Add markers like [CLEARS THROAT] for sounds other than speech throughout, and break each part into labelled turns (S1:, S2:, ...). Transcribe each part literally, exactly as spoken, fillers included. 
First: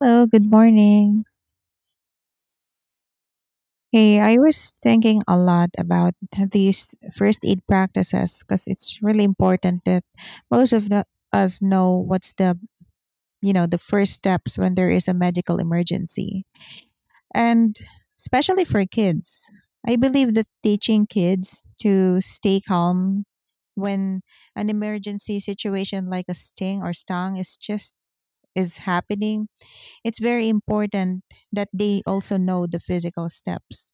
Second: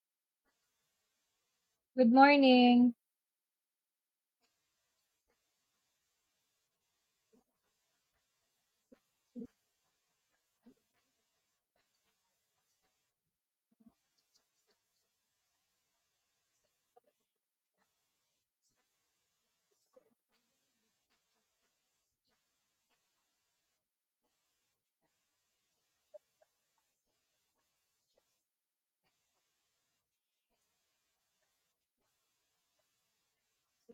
S1: Hello, good morning.
S2: Good morning.
S1: Hey, I was thinking a lot about these first aid practices because it's really important that most of the, us know what's the, you know, the first steps when there is a medical emergency. And especially for kids. I believe that teaching kids to stay calm when an emergency situation like a sting or stung is just is happening, it's very important that they also know the physical steps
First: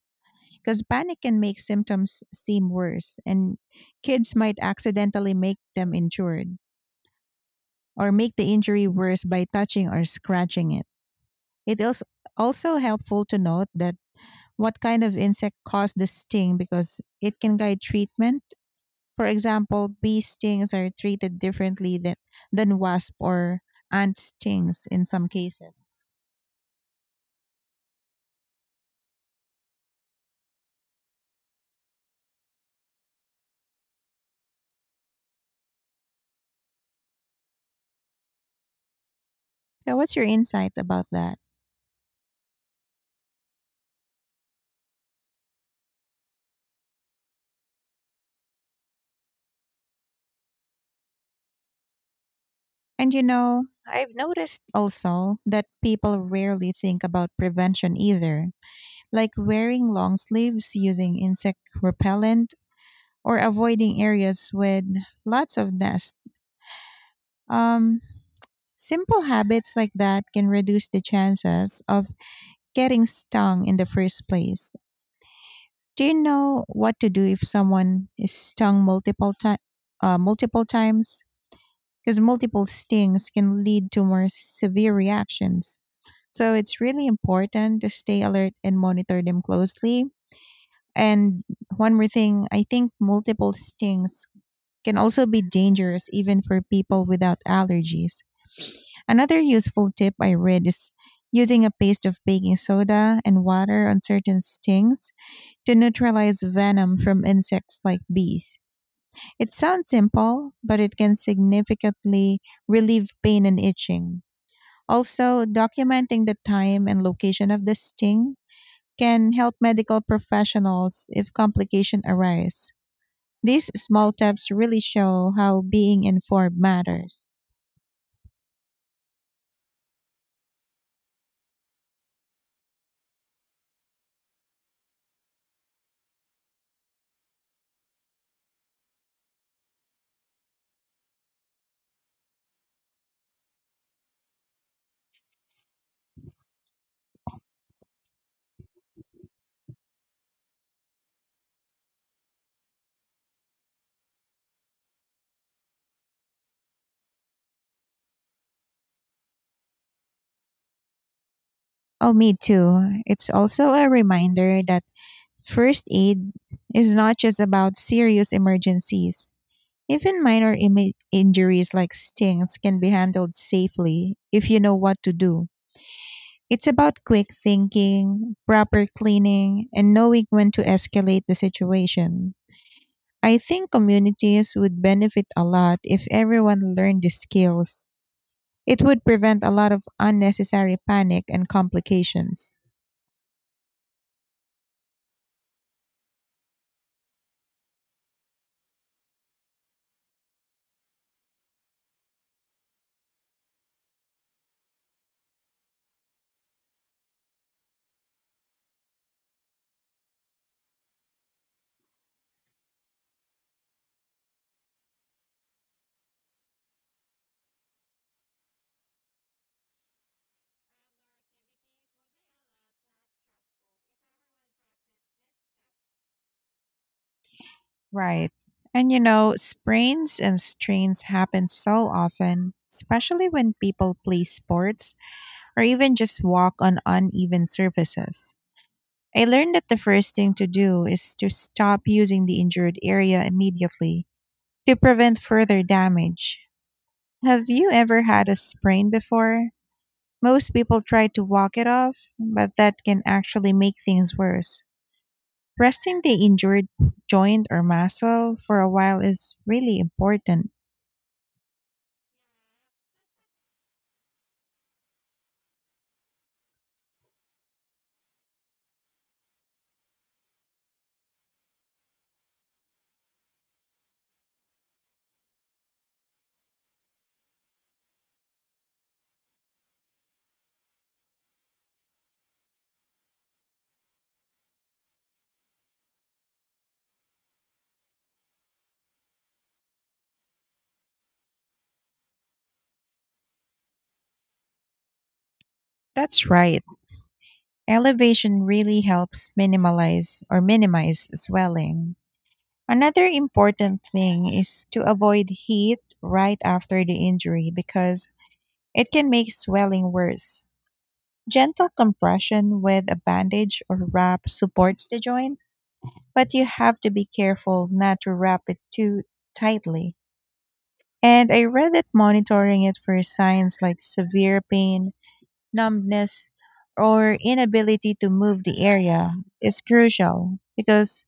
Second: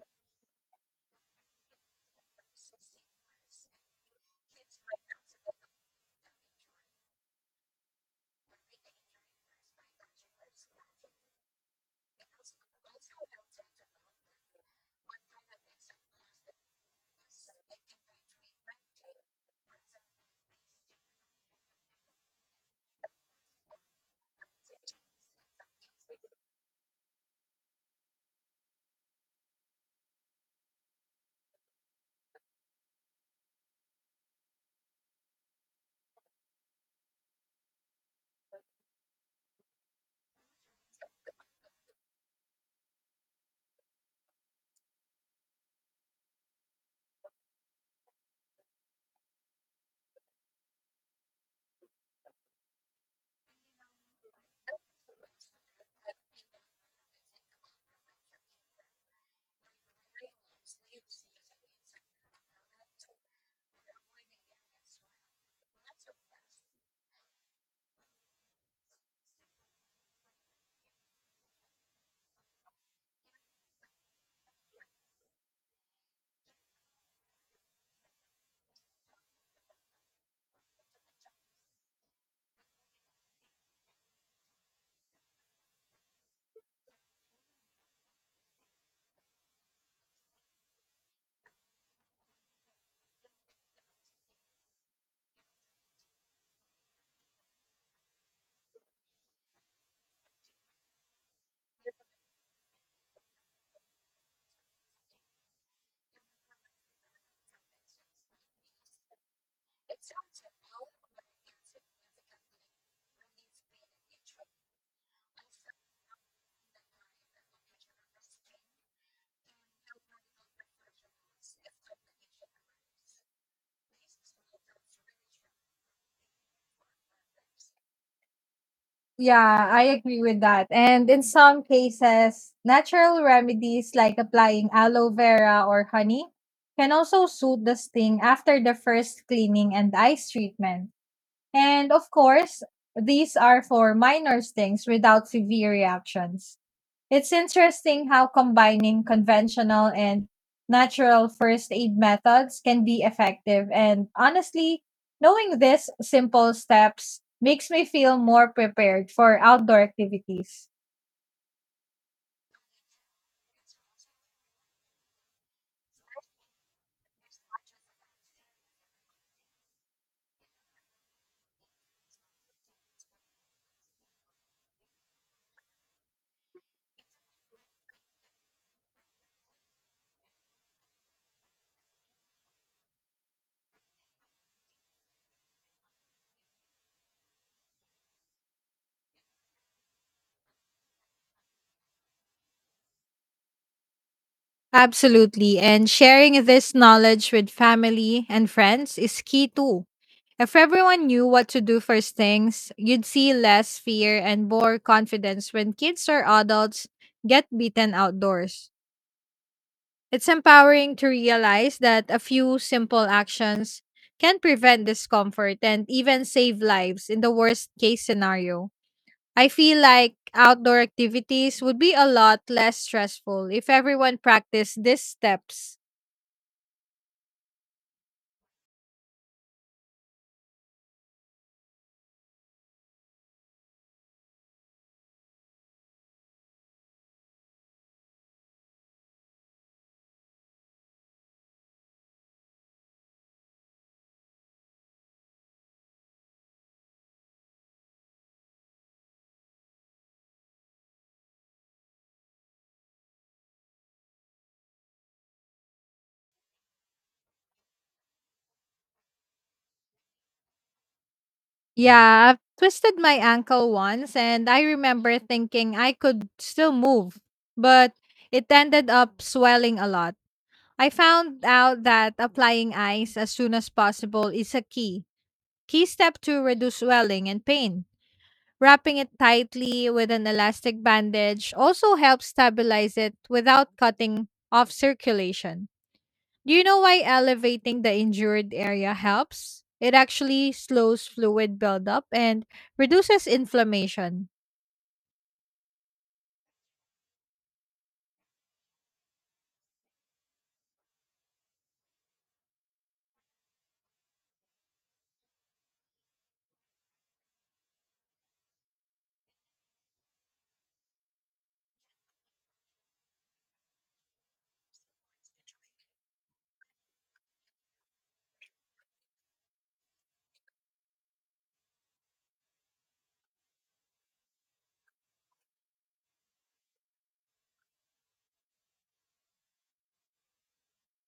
S1: because panic can make symptoms seem worse and kids might accidentally make them injured or make the injury worse by touching or scratching it. It is also helpful to note that what kind of insect caused the sting because it can guide treatment. For example, bee stings are treated differently than, than wasp or ant stings in some cases. So what's your insight about that? And you know, I've noticed also that people rarely think about prevention either, like wearing long sleeves, using insect repellent, or avoiding areas with lots of nests. Um, Simple habits like that can reduce the chances of getting stung in the first place. Do you know what to do if someone is stung multiple times? uh, multiple times? Because multiple stings can lead to more severe reactions. So it's really important to stay alert and monitor them closely. And one more thing, I think multiple stings can also be dangerous even for people without allergies. Another useful tip I read is using a paste of baking soda and water on certain stings to neutralize venom from insects like bees. It sounds simple, but it can significantly relieve pain and itching. Also, documenting the time and location of the sting can help medical professionals if complications arise. These small tips really show how being informed matters.
S2: Yeah, I agree with that. And in some cases, natural remedies like applying aloe vera or honey can also soothe the sting after the first cleaning and ice treatment. And of course, these are for minor stings without severe reactions. It's interesting how combining conventional and natural first aid methods can be effective. And honestly, knowing these simple steps makes me feel more prepared for outdoor activities.
S1: Oh, me too. It's also a reminder that first aid is not just about serious emergencies. Even minor imi- injuries like stings can be handled safely if you know what to do. It's about quick thinking, proper cleaning, and knowing when to escalate the situation. I think communities would benefit a lot if everyone learned these skills. It would prevent a lot of unnecessary panic and complications.
S2: Absolutely. And sharing this knowledge with family and friends is key too. If everyone knew what to do first things, you'd see less fear and more confidence when kids or adults get beaten outdoors. It's empowering to realize that a few simple actions can prevent discomfort and even save lives in the worst case scenario. I feel like outdoor activities would be a lot less stressful if everyone practiced these steps.
S1: Right. And you know, sprains and strains happen so often, especially when people play sports or even just walk on uneven surfaces. I learned that the first thing to do is to stop using the injured area immediately to prevent further damage. Have you ever had a sprain before? Most people try to walk it off, but that can actually make things worse. Resting the injured joint or muscle for a while is really important.
S2: Yeah, I've twisted my ankle once and I remember thinking I could still move, but it ended up swelling a lot. I found out that applying ice as soon as possible is a key Key step to reduce swelling and pain. Wrapping it tightly with an elastic bandage also helps stabilize it without cutting off circulation. Do you know why elevating the injured area helps? It actually slows fluid buildup and reduces inflammation.
S1: That's right. Elevation really helps minimize or minimize swelling. Another important thing is to avoid heat right after the injury because it can make swelling worse. Gentle compression with a bandage or wrap supports the joint, but you have to be careful not to wrap it too tightly. And I read that monitoring it for signs like severe pain, numbness, or inability to move the area is crucial because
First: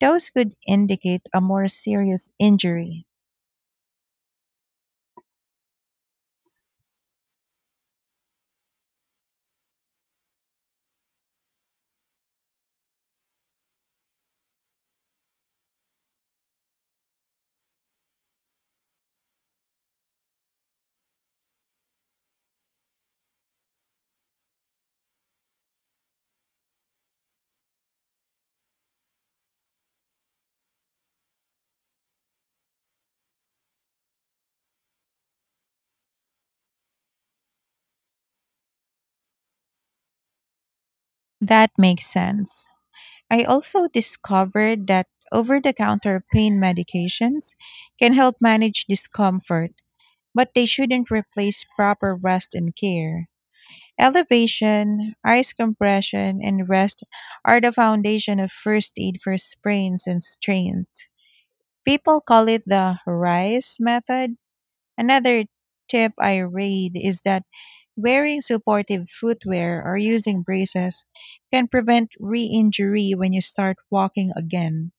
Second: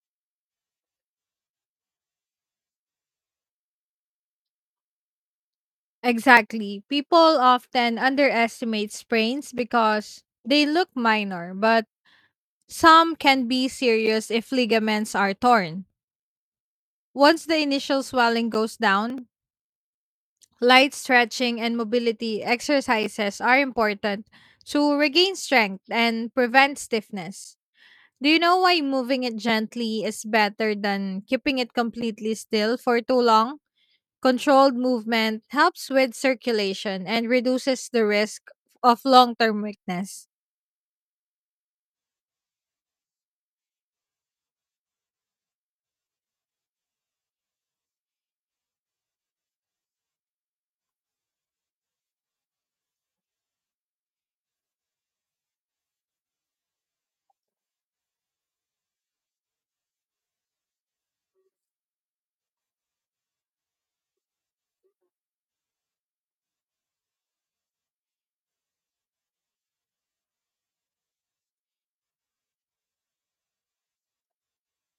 S1: those could indicate a more serious injury.
S2: Exactly. People often underestimate sprains because they look minor, but some can be serious if ligaments are torn. Once the initial swelling goes down, light stretching and mobility exercises are important to regain strength and prevent stiffness. Do you know why moving it gently is better than keeping it completely still for too long? Controlled movement helps with circulation and reduces the risk of long term weakness.
S1: That makes sense. I also discovered that over the counter pain medications can help manage discomfort, but they shouldn't replace proper rest and care. Elevation, ice compression, and rest are the foundation of first aid for sprains and strains. People call it the RISE method. Another tip I read is that wearing supportive footwear or using braces can prevent re injury when you start walking again.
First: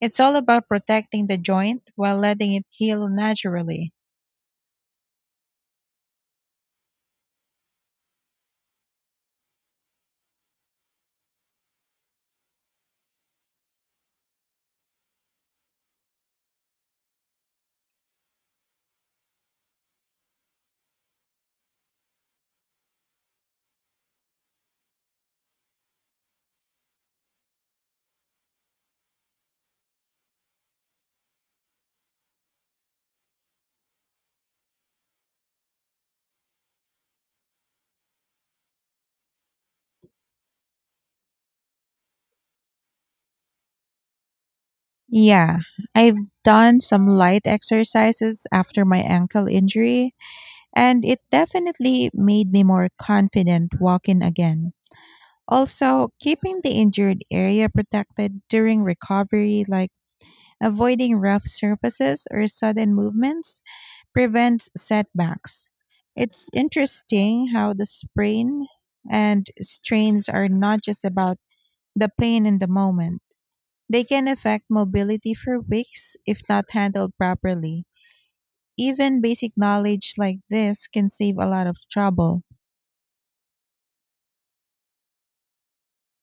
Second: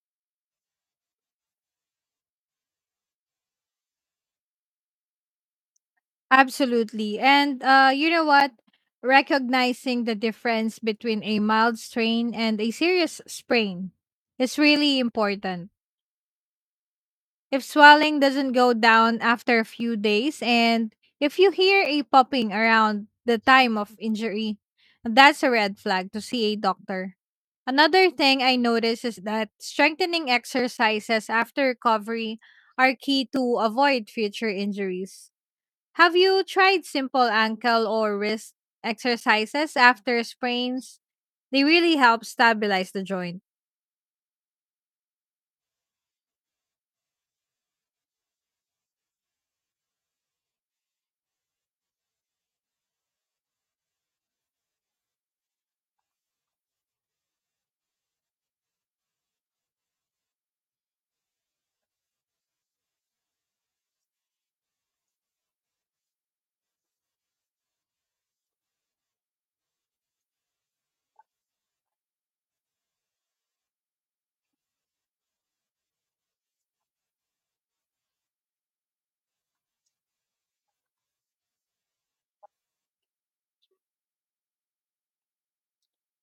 S1: It's all about protecting the joint while letting it heal naturally.
S2: Absolutely. And uh, you know what? Recognizing the difference between a mild strain and a serious sprain is really important. If swelling doesn't go down after a few days, and if you hear a popping around the time of injury, that's a red flag to see a doctor. Another thing I notice is that strengthening exercises after recovery are key to avoid future injuries. Have you tried simple ankle or wrist exercises after sprains? They really help stabilize the joint.
S1: Yeah, I've done some light exercises after my ankle injury, and it definitely made me more confident walking again. Also, keeping the injured area protected during recovery, like avoiding rough surfaces or sudden movements, prevents setbacks. It's interesting how the sprain and strains are not just about the pain in the moment. They can affect mobility for weeks if not handled properly. Even basic knowledge like this can save a lot of trouble.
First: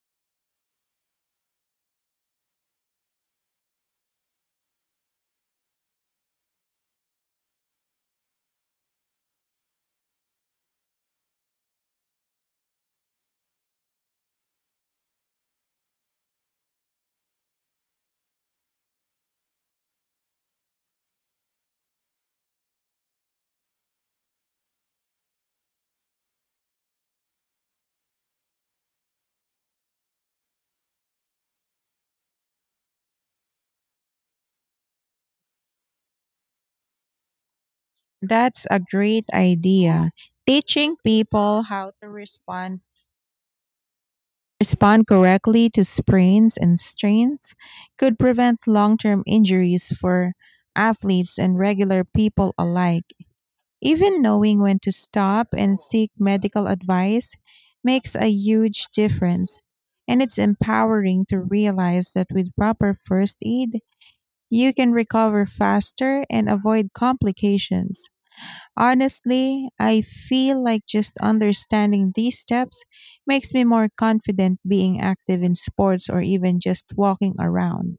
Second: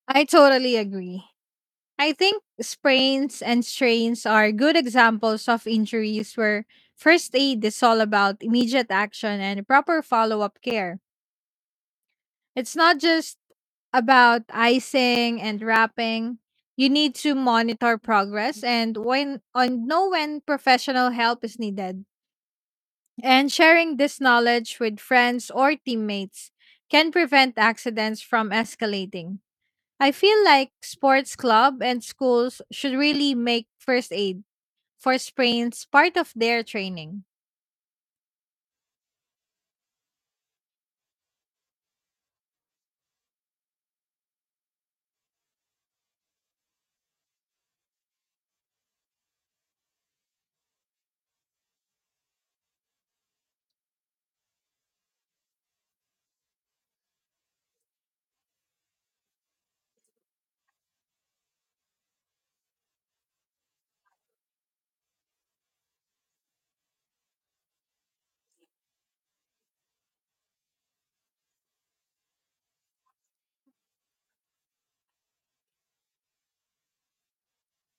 S2: I totally agree. I think sprains and strains are good examples of injuries where first aid is all about immediate action and proper follow up care. It's not just about icing and wrapping. You need to monitor progress and when on know when professional help is needed. And sharing this knowledge with friends or teammates can prevent accidents from escalating. I feel like sports club and schools should really make first aid for sprains part of their training.
S1: That's a great idea, teaching people how to respond respond correctly to sprains and strains could prevent long term injuries for athletes and regular people alike. Even knowing when to stop and seek medical advice makes a huge difference. And it's empowering to realize that with proper first aid, you can recover faster and avoid complications. Honestly, I feel like just understanding these steps makes me more confident being active in sports or even just walking around.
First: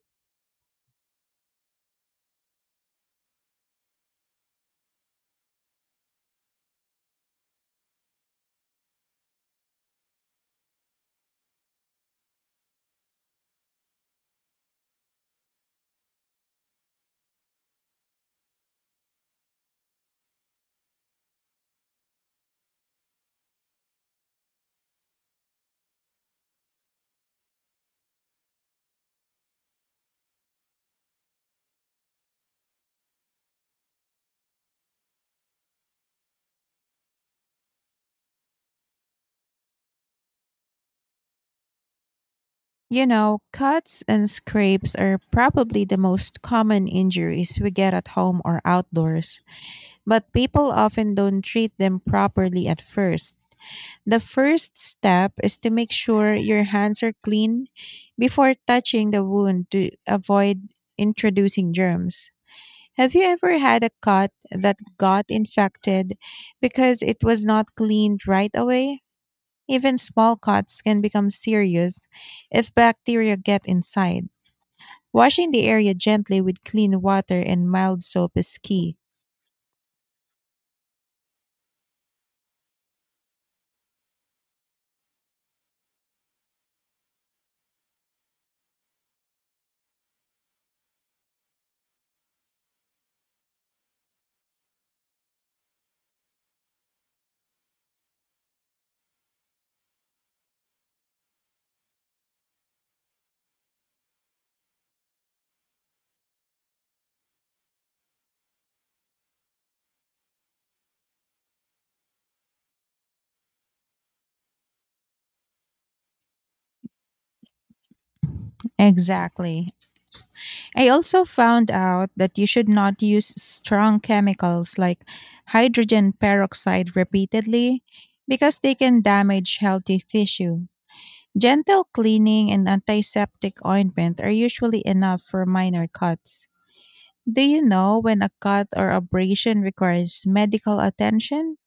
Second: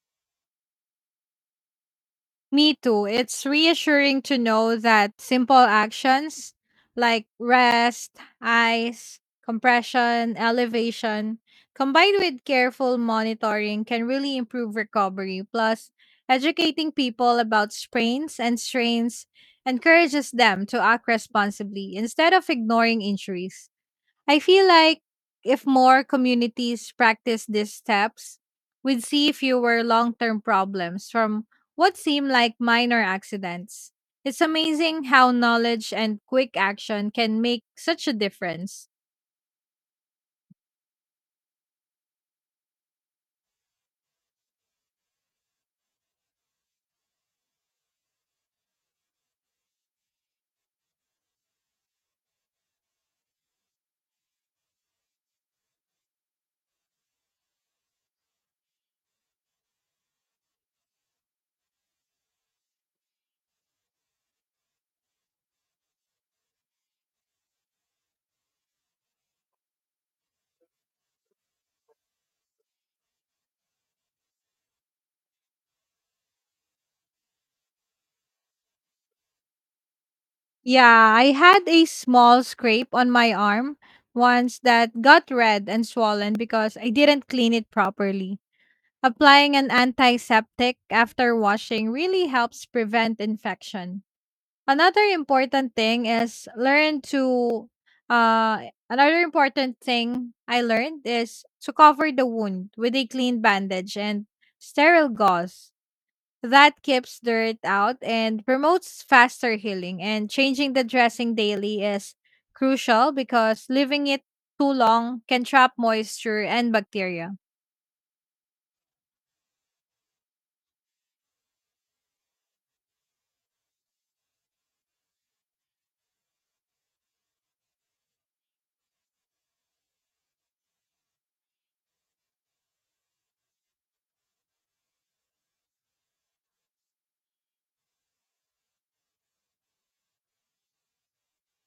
S2: Me too. It's reassuring to know that simple actions like rest, ice, compression, elevation, combined with careful monitoring can really improve recovery. Plus, educating people about sprains and strains encourages them to act responsibly instead of ignoring injuries. I feel like if more communities practice these steps, we'd see fewer long term problems from what seem like minor accidents. It's amazing how knowledge and quick action can make such a difference.
S1: You know, cuts and scrapes are probably the most common injuries we get at home or outdoors, but people often don't treat them properly at first. The first step is to make sure your hands are clean before touching the wound to avoid introducing germs. Have you ever had a cut that got infected because it was not cleaned right away? Even small cuts can become serious if bacteria get inside. Washing the area gently with clean water and mild soap is key.
S2: Yeah, I had a small scrape on my arm once that got red and swollen because I didn't clean it properly. Applying an antiseptic after washing really helps prevent infection. Another important thing is learn to uh another important thing I learned is to cover the wound with a clean bandage and sterile gauze. That keeps dirt out and promotes faster healing, and changing the dressing daily is crucial because leaving it too long can trap moisture and bacteria.
S1: Exactly. I also found out that you should not use strong chemicals like hydrogen peroxide repeatedly because they can damage healthy tissue. Gentle cleaning and antiseptic ointment are usually enough for minor cuts. Do you know when a cut or abrasion requires medical attention?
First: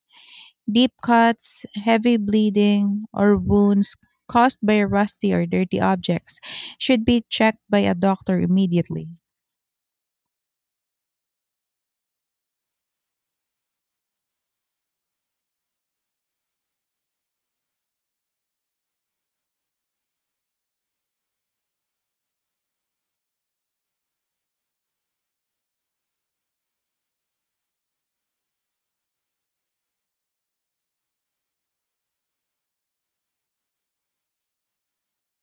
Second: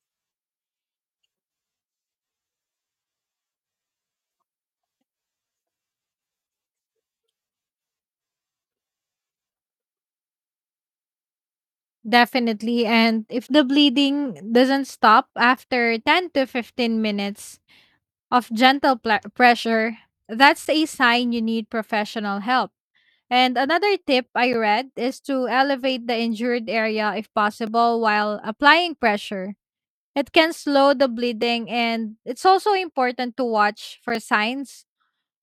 S1: Deep cuts, heavy bleeding, or wounds caused by rusty or dirty objects should be checked by a doctor immediately.
S2: Definitely. And if the bleeding doesn't stop after ten to fifteen minutes of gentle pla pressure, that's a sign you need professional help. And another tip I read is to elevate the injured area if possible while applying pressure. It can slow the bleeding, and it's also important to watch for signs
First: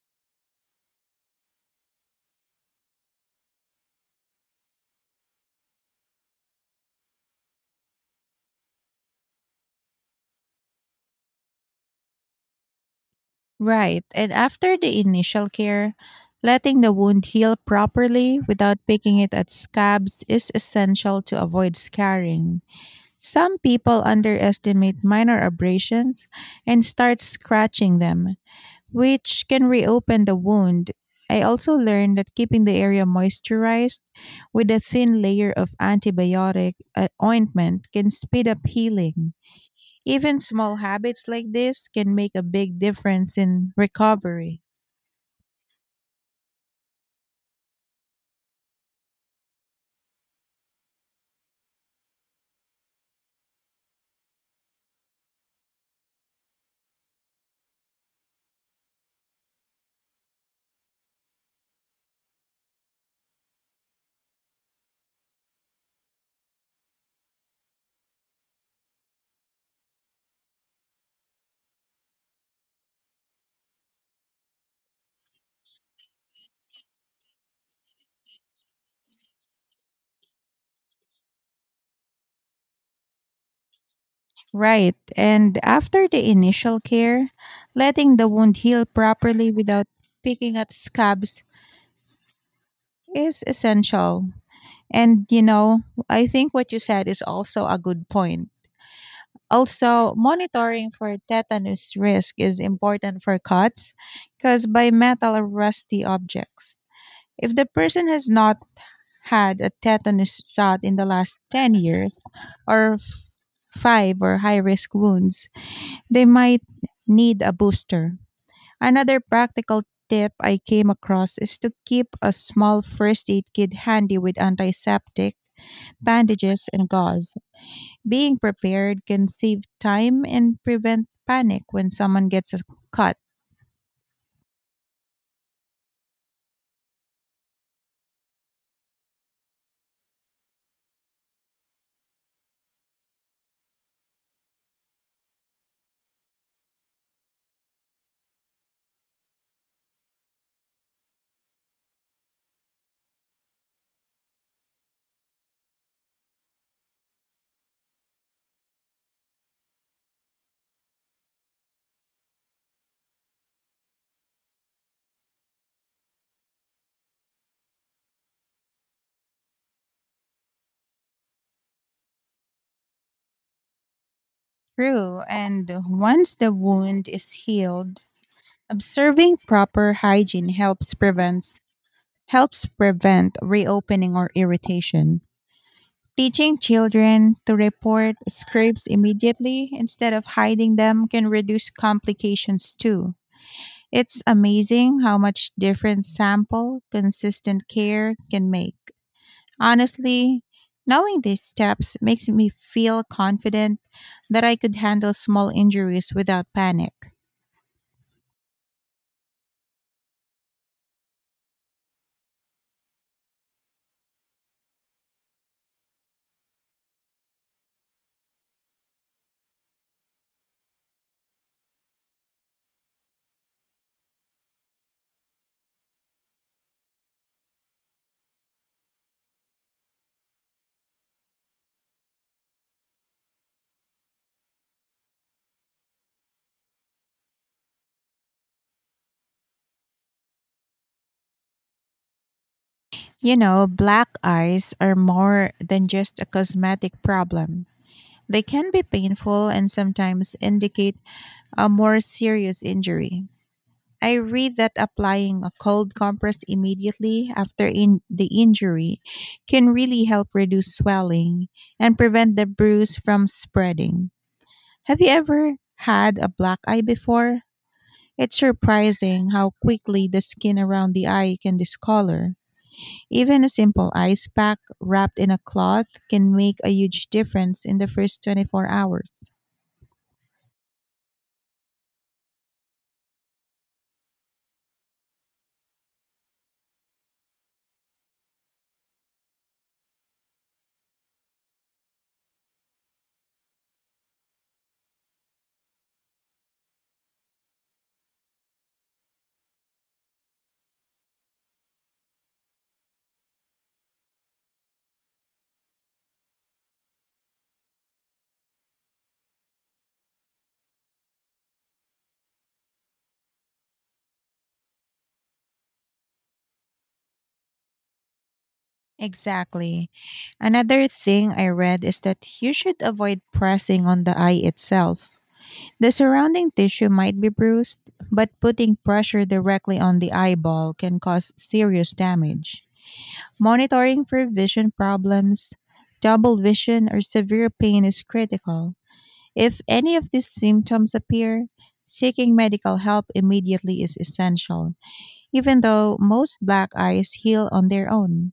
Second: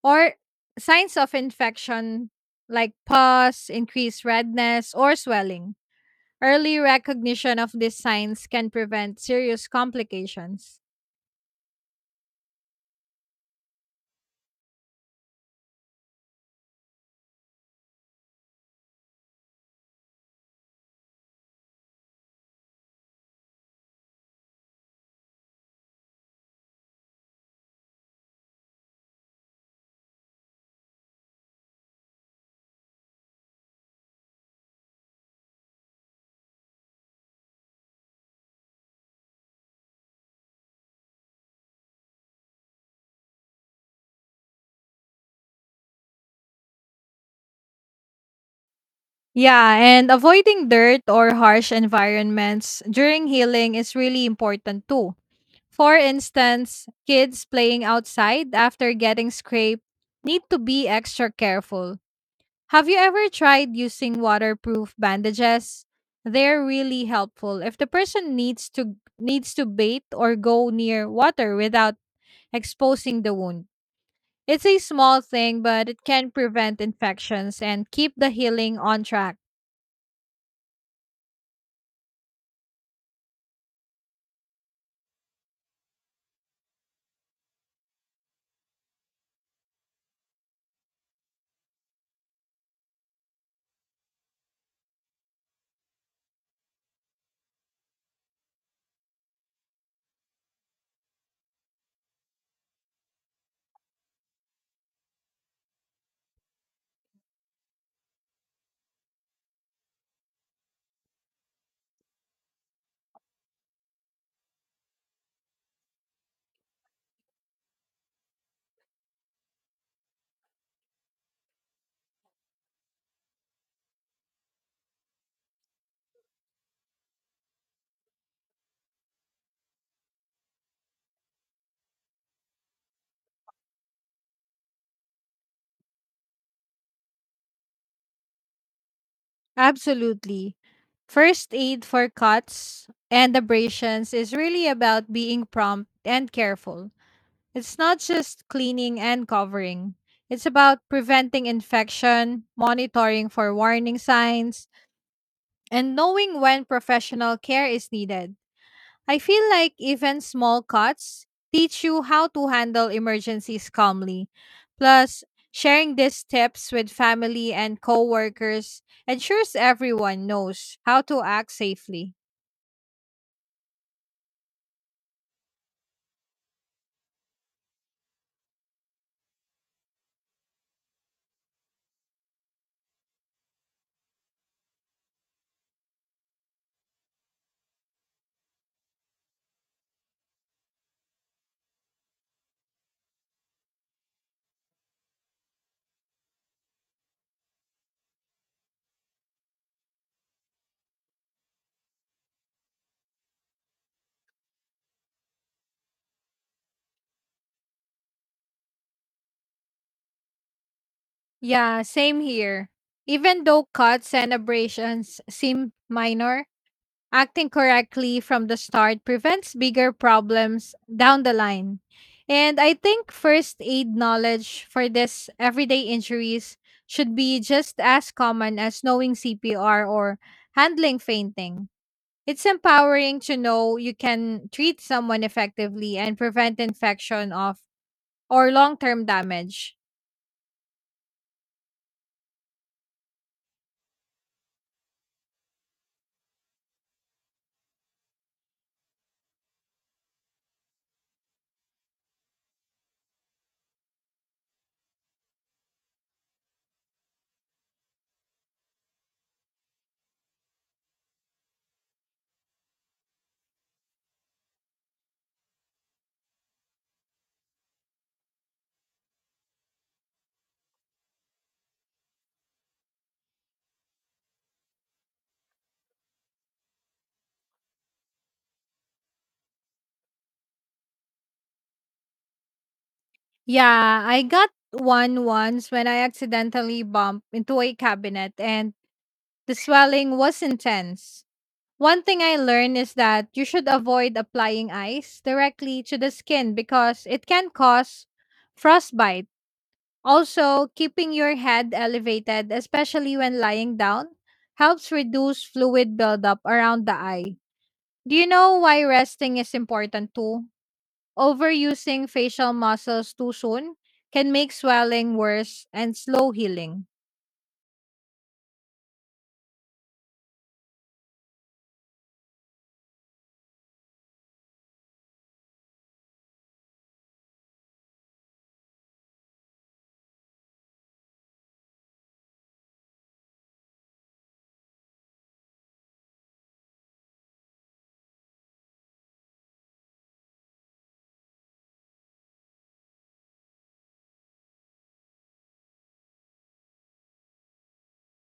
S2: or signs of infection like pus, increased redness, or swelling. Early recognition of these signs can prevent serious complications.
S1: Right, and after the initial care, letting the wound heal properly without picking it at scabs is essential to avoid scarring. Some people underestimate minor abrasions and start scratching them, which can reopen the wound. I also learned that keeping the area moisturized with a thin layer of antibiotic uh, ointment can speed up healing. Even small habits like this can make a big difference in recovery.
S2: Yeah, and avoiding dirt or harsh environments during healing is really important too. For instance, kids playing outside after getting scraped need to be extra careful. Have you ever tried using waterproof bandages? They're really helpful if the person needs to needs to bathe or go near water without exposing the wound. It's a small thing, but it can prevent infections and keep the healing on track.
S1: Right, and after the initial care, letting the wound heal properly without picking at scabs is essential. And you know, I think what you said is also a good point. Also, monitoring for tetanus risk is important for cuts caused by metal or rusty objects. If the person has not had a tetanus shot in the last ten years or f- five or high risk wounds, they might need a booster. Another practical tip I came across is to keep a small first aid kit handy with antiseptic, bandages, and gauze. Being prepared can save time and prevent panic when someone gets a cut.
S2: Absolutely. First aid for cuts and abrasions is really about being prompt and careful. It's not just cleaning and covering, it's about preventing infection, monitoring for warning signs, and knowing when professional care is needed. I feel like even small cuts teach you how to handle emergencies calmly. Plus, sharing these tips with family and coworkers ensures everyone knows how to act safely.
S1: True, and once the wound is healed, observing proper hygiene helps prevents helps prevent reopening or irritation. Teaching children to report scrapes immediately instead of hiding them can reduce complications too. It's amazing how much different sample consistent care can make. Honestly, knowing these steps makes me feel confident that I could handle small injuries without panic.
S2: Yeah, same here. Even though cuts and abrasions seem minor, acting correctly from the start prevents bigger problems down the line. And I think first aid knowledge for this everyday injuries should be just as common as knowing C P R or handling fainting. It's empowering to know you can treat someone effectively and prevent infection of or long-term damage.
S1: You know, black eyes are more than just a cosmetic problem. They can be painful and sometimes indicate a more serious injury. I read that applying a cold compress immediately after in the injury can really help reduce swelling and prevent the bruise from spreading. Have you ever had a black eye before? It's surprising how quickly the skin around the eye can discolor. Even a simple ice pack wrapped in a cloth can make a huge difference in the first twenty-four hours.
S2: Yeah, I got one once when I accidentally bumped into a cabinet and the swelling was intense. One thing I learned is that you should avoid applying ice directly to the skin because it can cause frostbite. Also, keeping your head elevated, especially when lying down, helps reduce fluid buildup around the eye. Do you know why resting is important too? Overusing facial muscles too soon can make swelling worse and slow healing.
S1: Exactly. Another thing I read is that you should avoid pressing on the eye itself. The surrounding tissue might be bruised, but putting pressure directly on the eyeball can cause serious damage. Monitoring for vision problems, double vision, or severe pain is critical. If any of these symptoms appear, seeking medical help immediately is essential, even though most black eyes heal on their own.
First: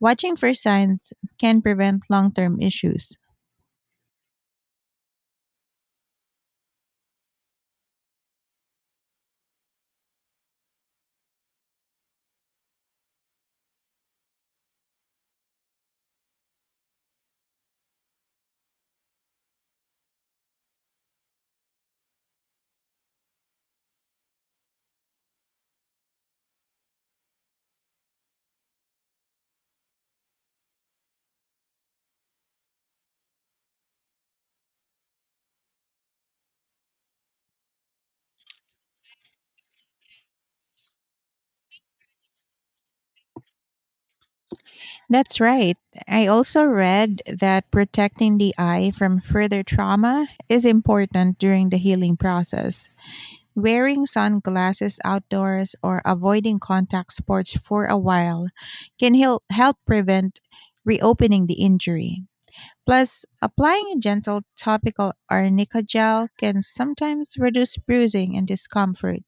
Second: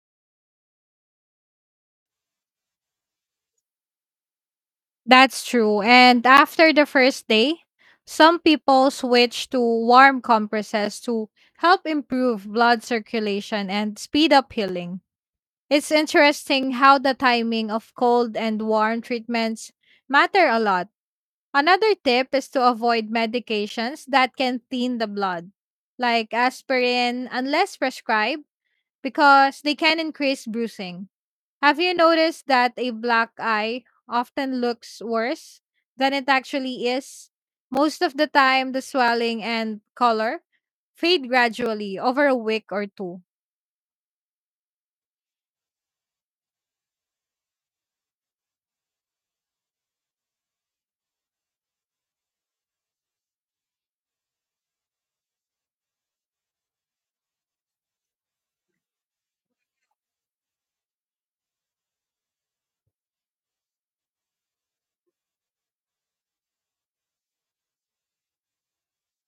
S1: Watching for signs can prevent long term issues.
S2: That's true. And after the first day, some people switch to warm compresses to help improve blood circulation and speed up healing. It's interesting how the timing of cold and warm treatments matter a lot. Another tip is to avoid medications that can thin the blood, like aspirin, unless prescribed, because they can increase bruising. Have you noticed that a black eye often looks worse than it actually is? Most of the time, the swelling and color fade gradually over a week or two.
S1: That's right. I also read that protecting the eye from further trauma is important during the healing process. Wearing sunglasses outdoors or avoiding contact sports for a while can hel- help prevent reopening the injury. Plus, applying a gentle topical arnica gel can sometimes reduce bruising and discomfort.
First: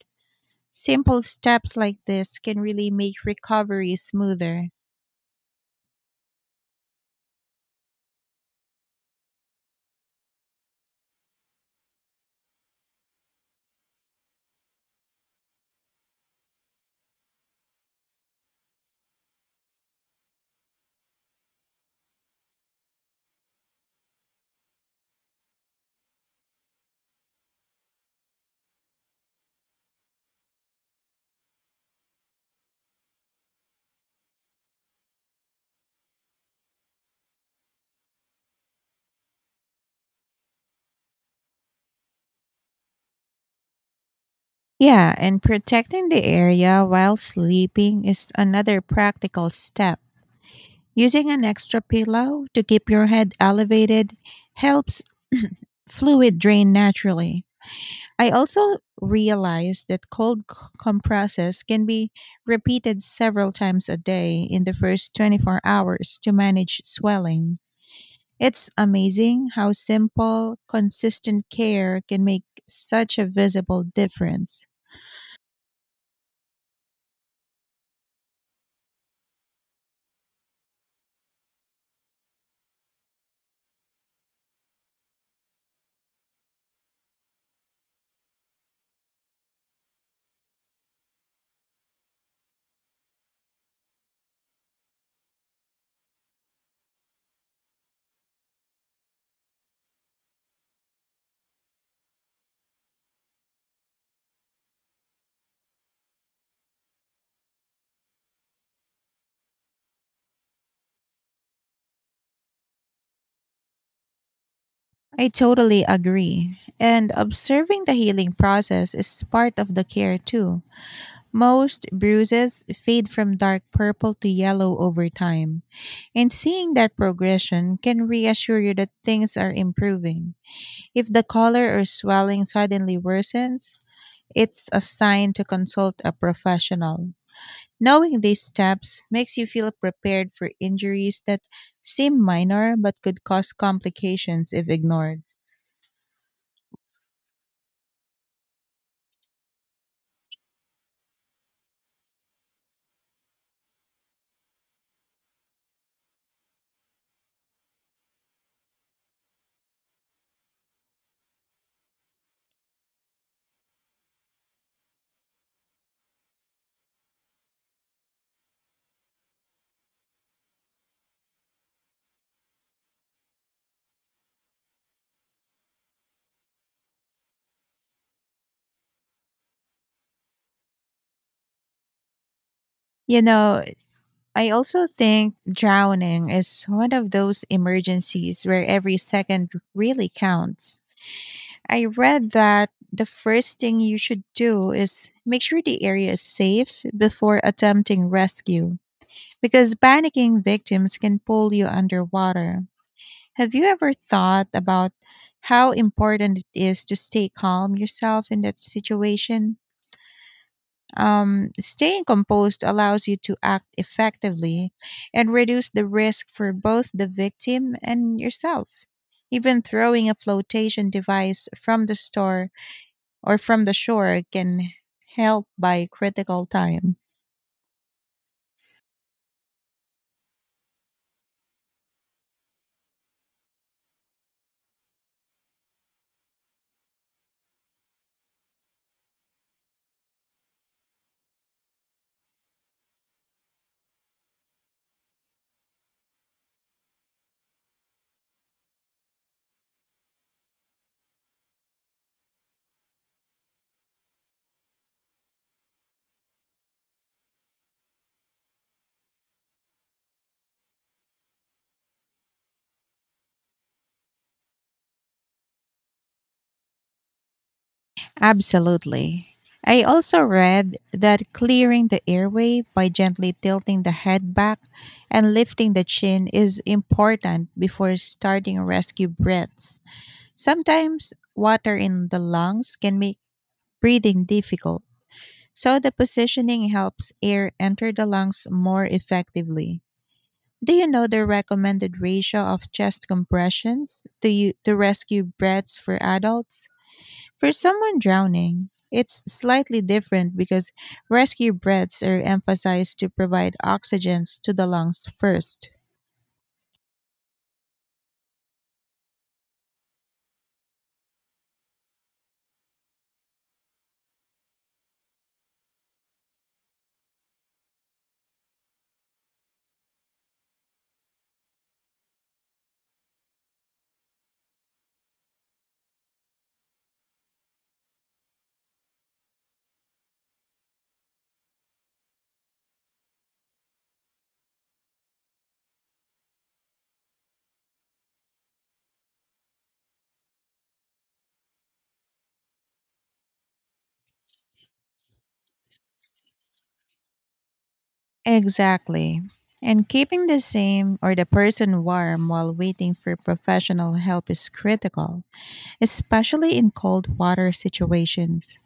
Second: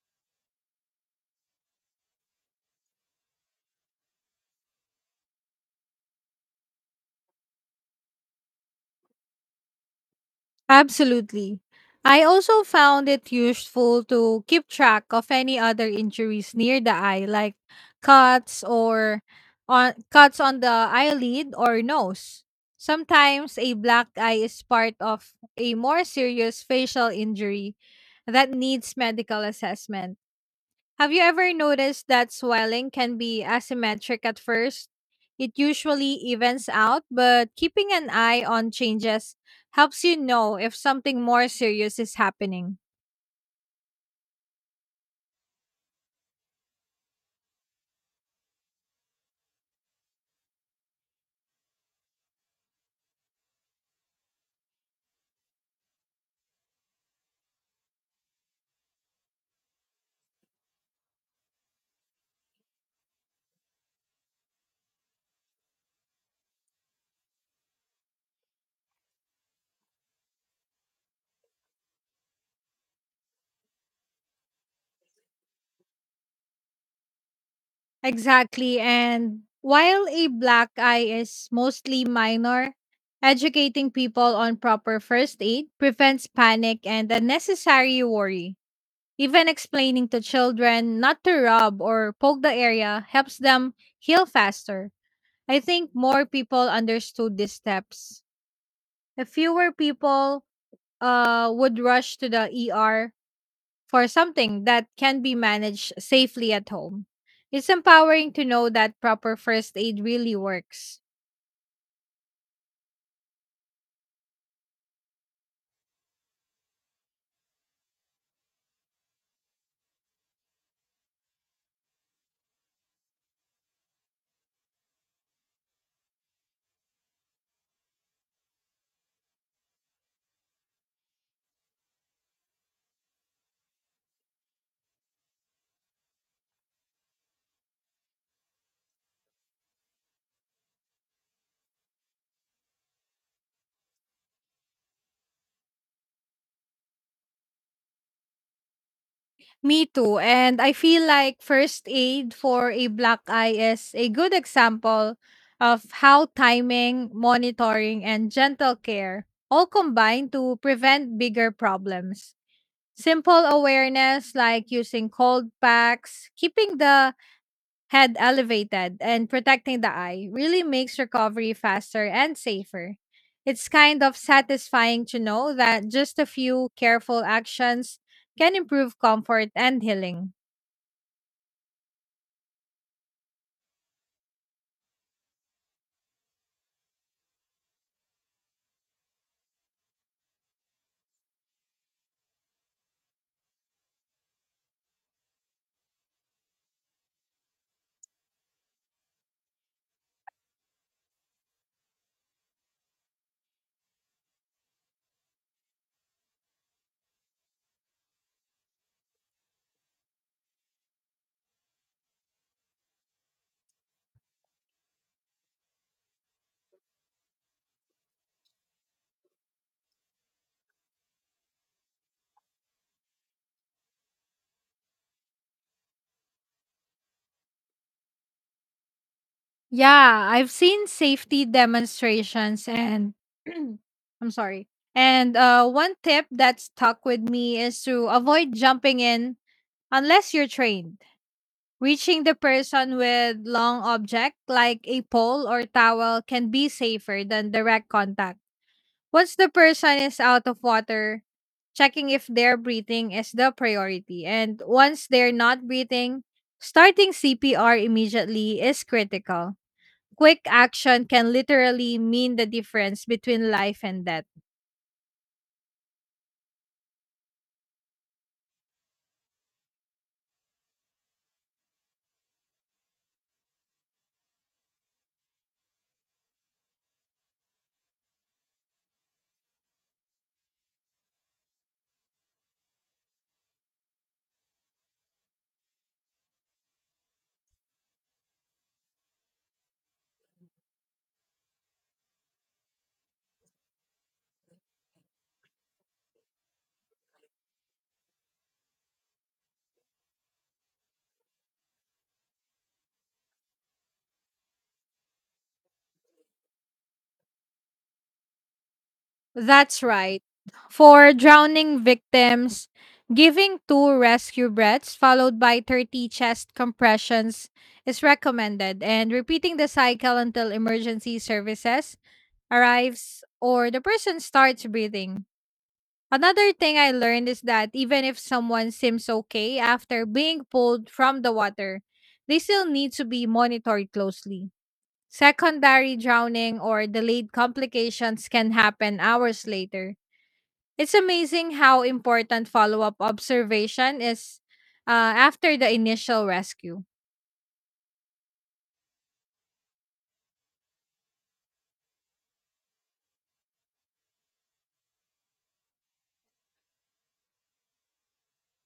S1: Simple steps like this can really make recovery smoother.
S2: Absolutely. I also found it useful to keep track of any other injuries near the eye, like cuts or on cuts on the eyelid or nose. Sometimes a black eye is part of a more serious facial injury that needs medical assessment. Have you ever noticed that swelling can be asymmetric at first? It usually evens out, but keeping an eye on changes helps you know if something more serious is happening.
S1: Yeah, and protecting the area while sleeping is another practical step. Using an extra pillow to keep your head elevated helps fluid drain naturally. I also realized that cold c- compresses can be repeated several times a day in the first twenty-four hours to manage swelling. It's amazing how simple, consistent care can make such a visible difference.
S2: Exactly, and while a black eye is mostly minor, educating people on proper first aid prevents panic and unnecessary worry. Even explaining to children not to rub or poke the area helps them heal faster. I think more people understood these steps. If fewer people uh, would rush to the E R for something that can be managed safely at home. It's empowering to know that proper first aid really works.
S1: I totally agree. And observing the healing process is part of the care too. Most bruises fade from dark purple to yellow over time, and seeing that progression can reassure you that things are improving. If the color or swelling suddenly worsens, it's a sign to consult a professional. Knowing these steps makes you feel prepared for injuries that seem minor but could cause complications if ignored.
S2: Me too. And I feel like first aid for a black eye is a good example of how timing, monitoring, and gentle care all combine to prevent bigger problems. Simple awareness like using cold packs, keeping the head elevated, and protecting the eye really makes recovery faster and safer. It's kind of satisfying to know that just a few careful actions can improve comfort and healing.
S1: You know, I also think drowning is one of those emergencies where every second really counts. I read that the first thing you should do is make sure the area is safe before attempting rescue, because panicking victims can pull you underwater. Have you ever thought about how important it is to stay calm yourself in that situation? Um, staying composed allows you to act effectively and reduce the risk for both the victim and yourself. Even throwing a flotation device from the store or from the shore can help by critical time.
S2: Yeah, I've seen safety demonstrations and [CLEARS THROAT] I'm sorry. And uh, one tip that stuck with me is to avoid jumping in unless you're trained. Reaching the person with long object like a pole or towel can be safer than direct contact. Once the person is out of water, checking if they're breathing is the priority. And once they're not breathing, starting C P R immediately is critical. Quick action can literally mean the difference between life and death.
S1: Absolutely. I also read that clearing the airway by gently tilting the head back and lifting the chin is important before starting rescue breaths. Sometimes water in the lungs can make breathing difficult, so the positioning helps air enter the lungs more effectively. Do you know the recommended ratio of chest compressions to, you, to rescue breaths for adults? For someone drowning, it's slightly different because rescue breaths are emphasized to provide oxygen to the lungs first.
S2: That's right. For drowning victims, giving two rescue breaths followed by thirty chest compressions is recommended, and repeating the cycle until emergency services arrives or the person starts breathing. Another thing I learned is that even if someone seems okay after being pulled from the water, they still need to be monitored closely. Secondary drowning or delayed complications can happen hours later. It's amazing how important follow up observation is uh, after the initial rescue.
S1: Exactly. And keeping the same or the person warm while waiting for professional help is critical, especially in cold water situations.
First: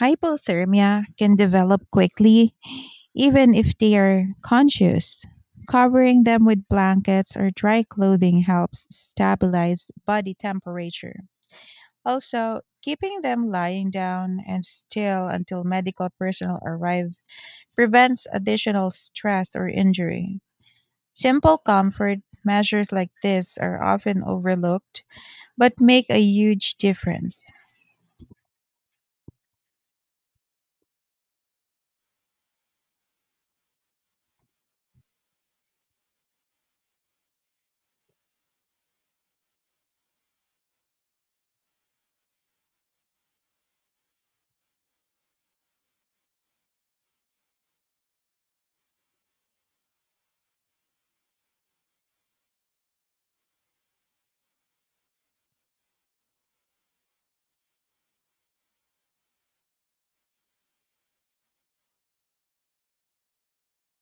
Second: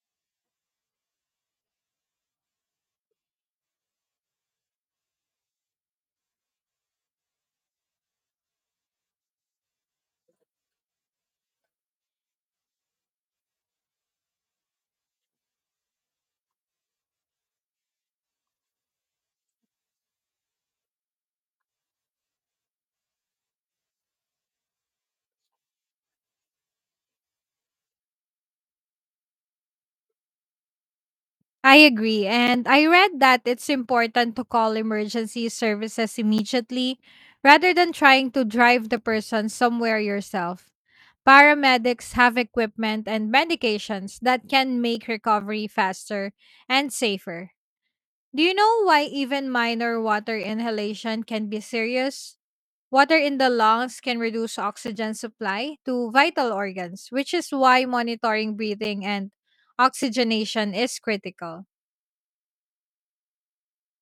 S1: Hypothermia can develop quickly, even if they are conscious. Covering them with blankets or dry clothing helps stabilize body temperature. Also, keeping them lying down and still until medical personnel arrive prevents additional stress or injury. Simple comfort measures like this are often overlooked but make a huge difference.
S2: I agree. And I read that it's important to call emergency services immediately rather than trying to drive the person somewhere yourself. Paramedics have equipment and medications that can make recovery faster and safer. Do you know why even minor water inhalation can be serious? Water in the lungs can reduce oxygen supply to vital organs, which is why monitoring breathing and oxygenation is critical.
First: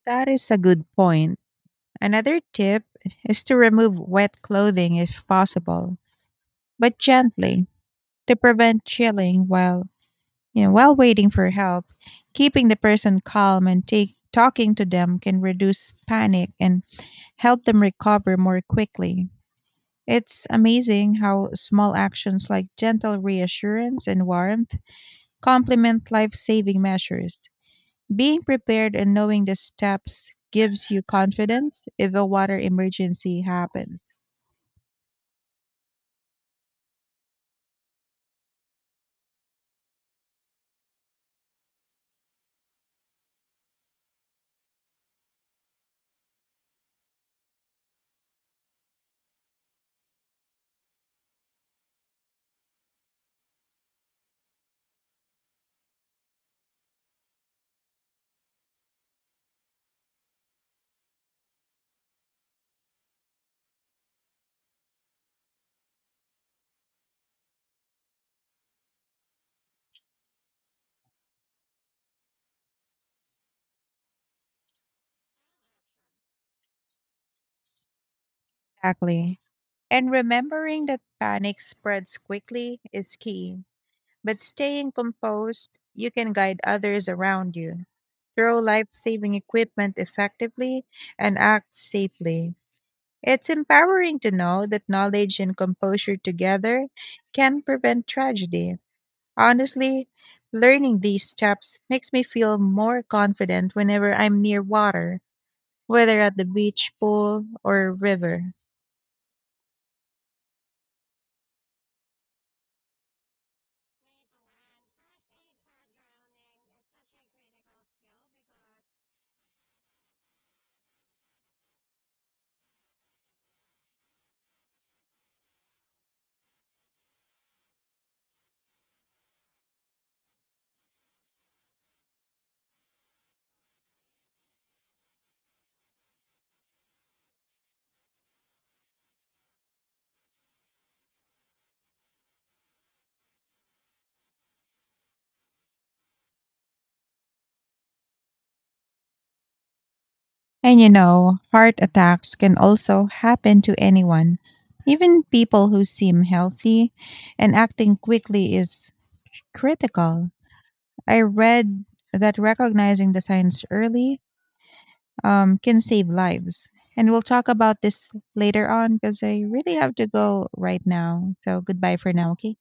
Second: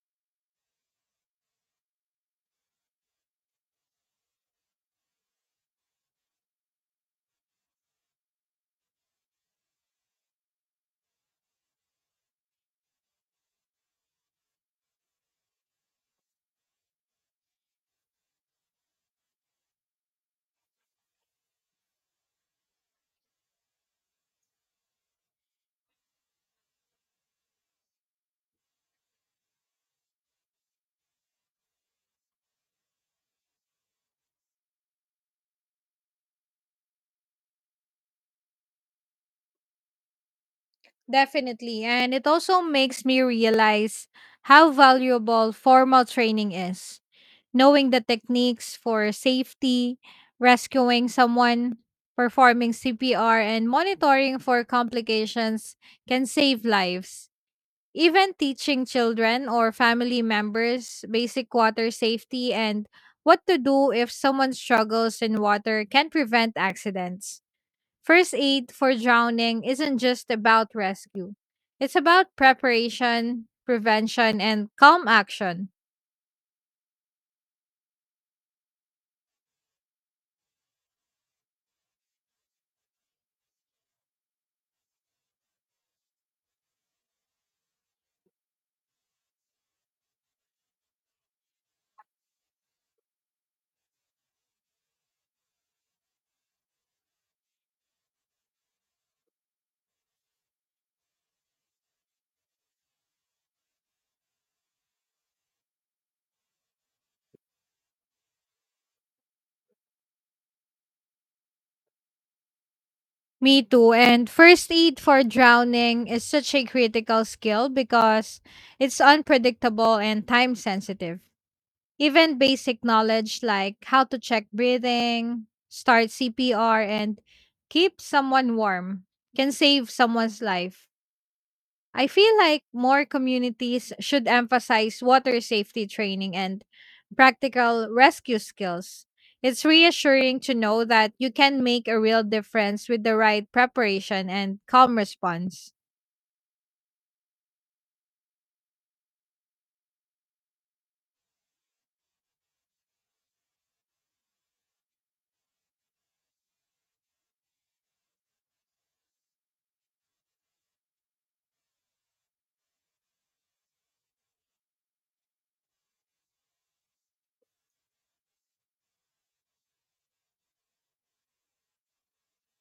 S1: That is a good point. Another tip is to remove wet clothing if possible, but gently to prevent chilling while, you know, while waiting for help. Keeping the person calm and take, talking to them can reduce panic and help them recover more quickly. It's amazing how small actions like gentle reassurance and warmth complement life saving measures. Being prepared and knowing the steps gives you confidence if a water emergency happens.
S2: Definitely. And it also makes me realize how valuable formal training is. Knowing the techniques for safety, rescuing someone, performing C P R, and monitoring for complications can save lives. Even teaching children or family members basic water safety and what to do if someone struggles in water can prevent accidents. First aid for drowning isn't just about rescue, it's about preparation, prevention, and calm action.
S1: Exactly. And remembering that panic spreads quickly is key. But staying composed, you can guide others around you, throw life saving equipment effectively, and act safely. It's empowering to know that knowledge and composure together can prevent tragedy. Honestly, learning these steps makes me feel more confident whenever I'm near water, whether at the beach, pool, or river.
S2: Me too. And first aid for drowning is such a critical skill because it's unpredictable and time sensitive. Even basic knowledge like how to check breathing, start C P R, and keep someone warm can save someone's life. I feel like more communities should emphasize water safety training and practical rescue skills. It's reassuring to know that you can make a real difference with the right preparation and calm response.
S1: And you know, heart attacks can also happen to anyone. Even people who seem healthy and acting quickly is critical. I read that recognizing the signs early, um, can save lives. And we'll talk about this later on because I really have to go right now. So goodbye for now, okay?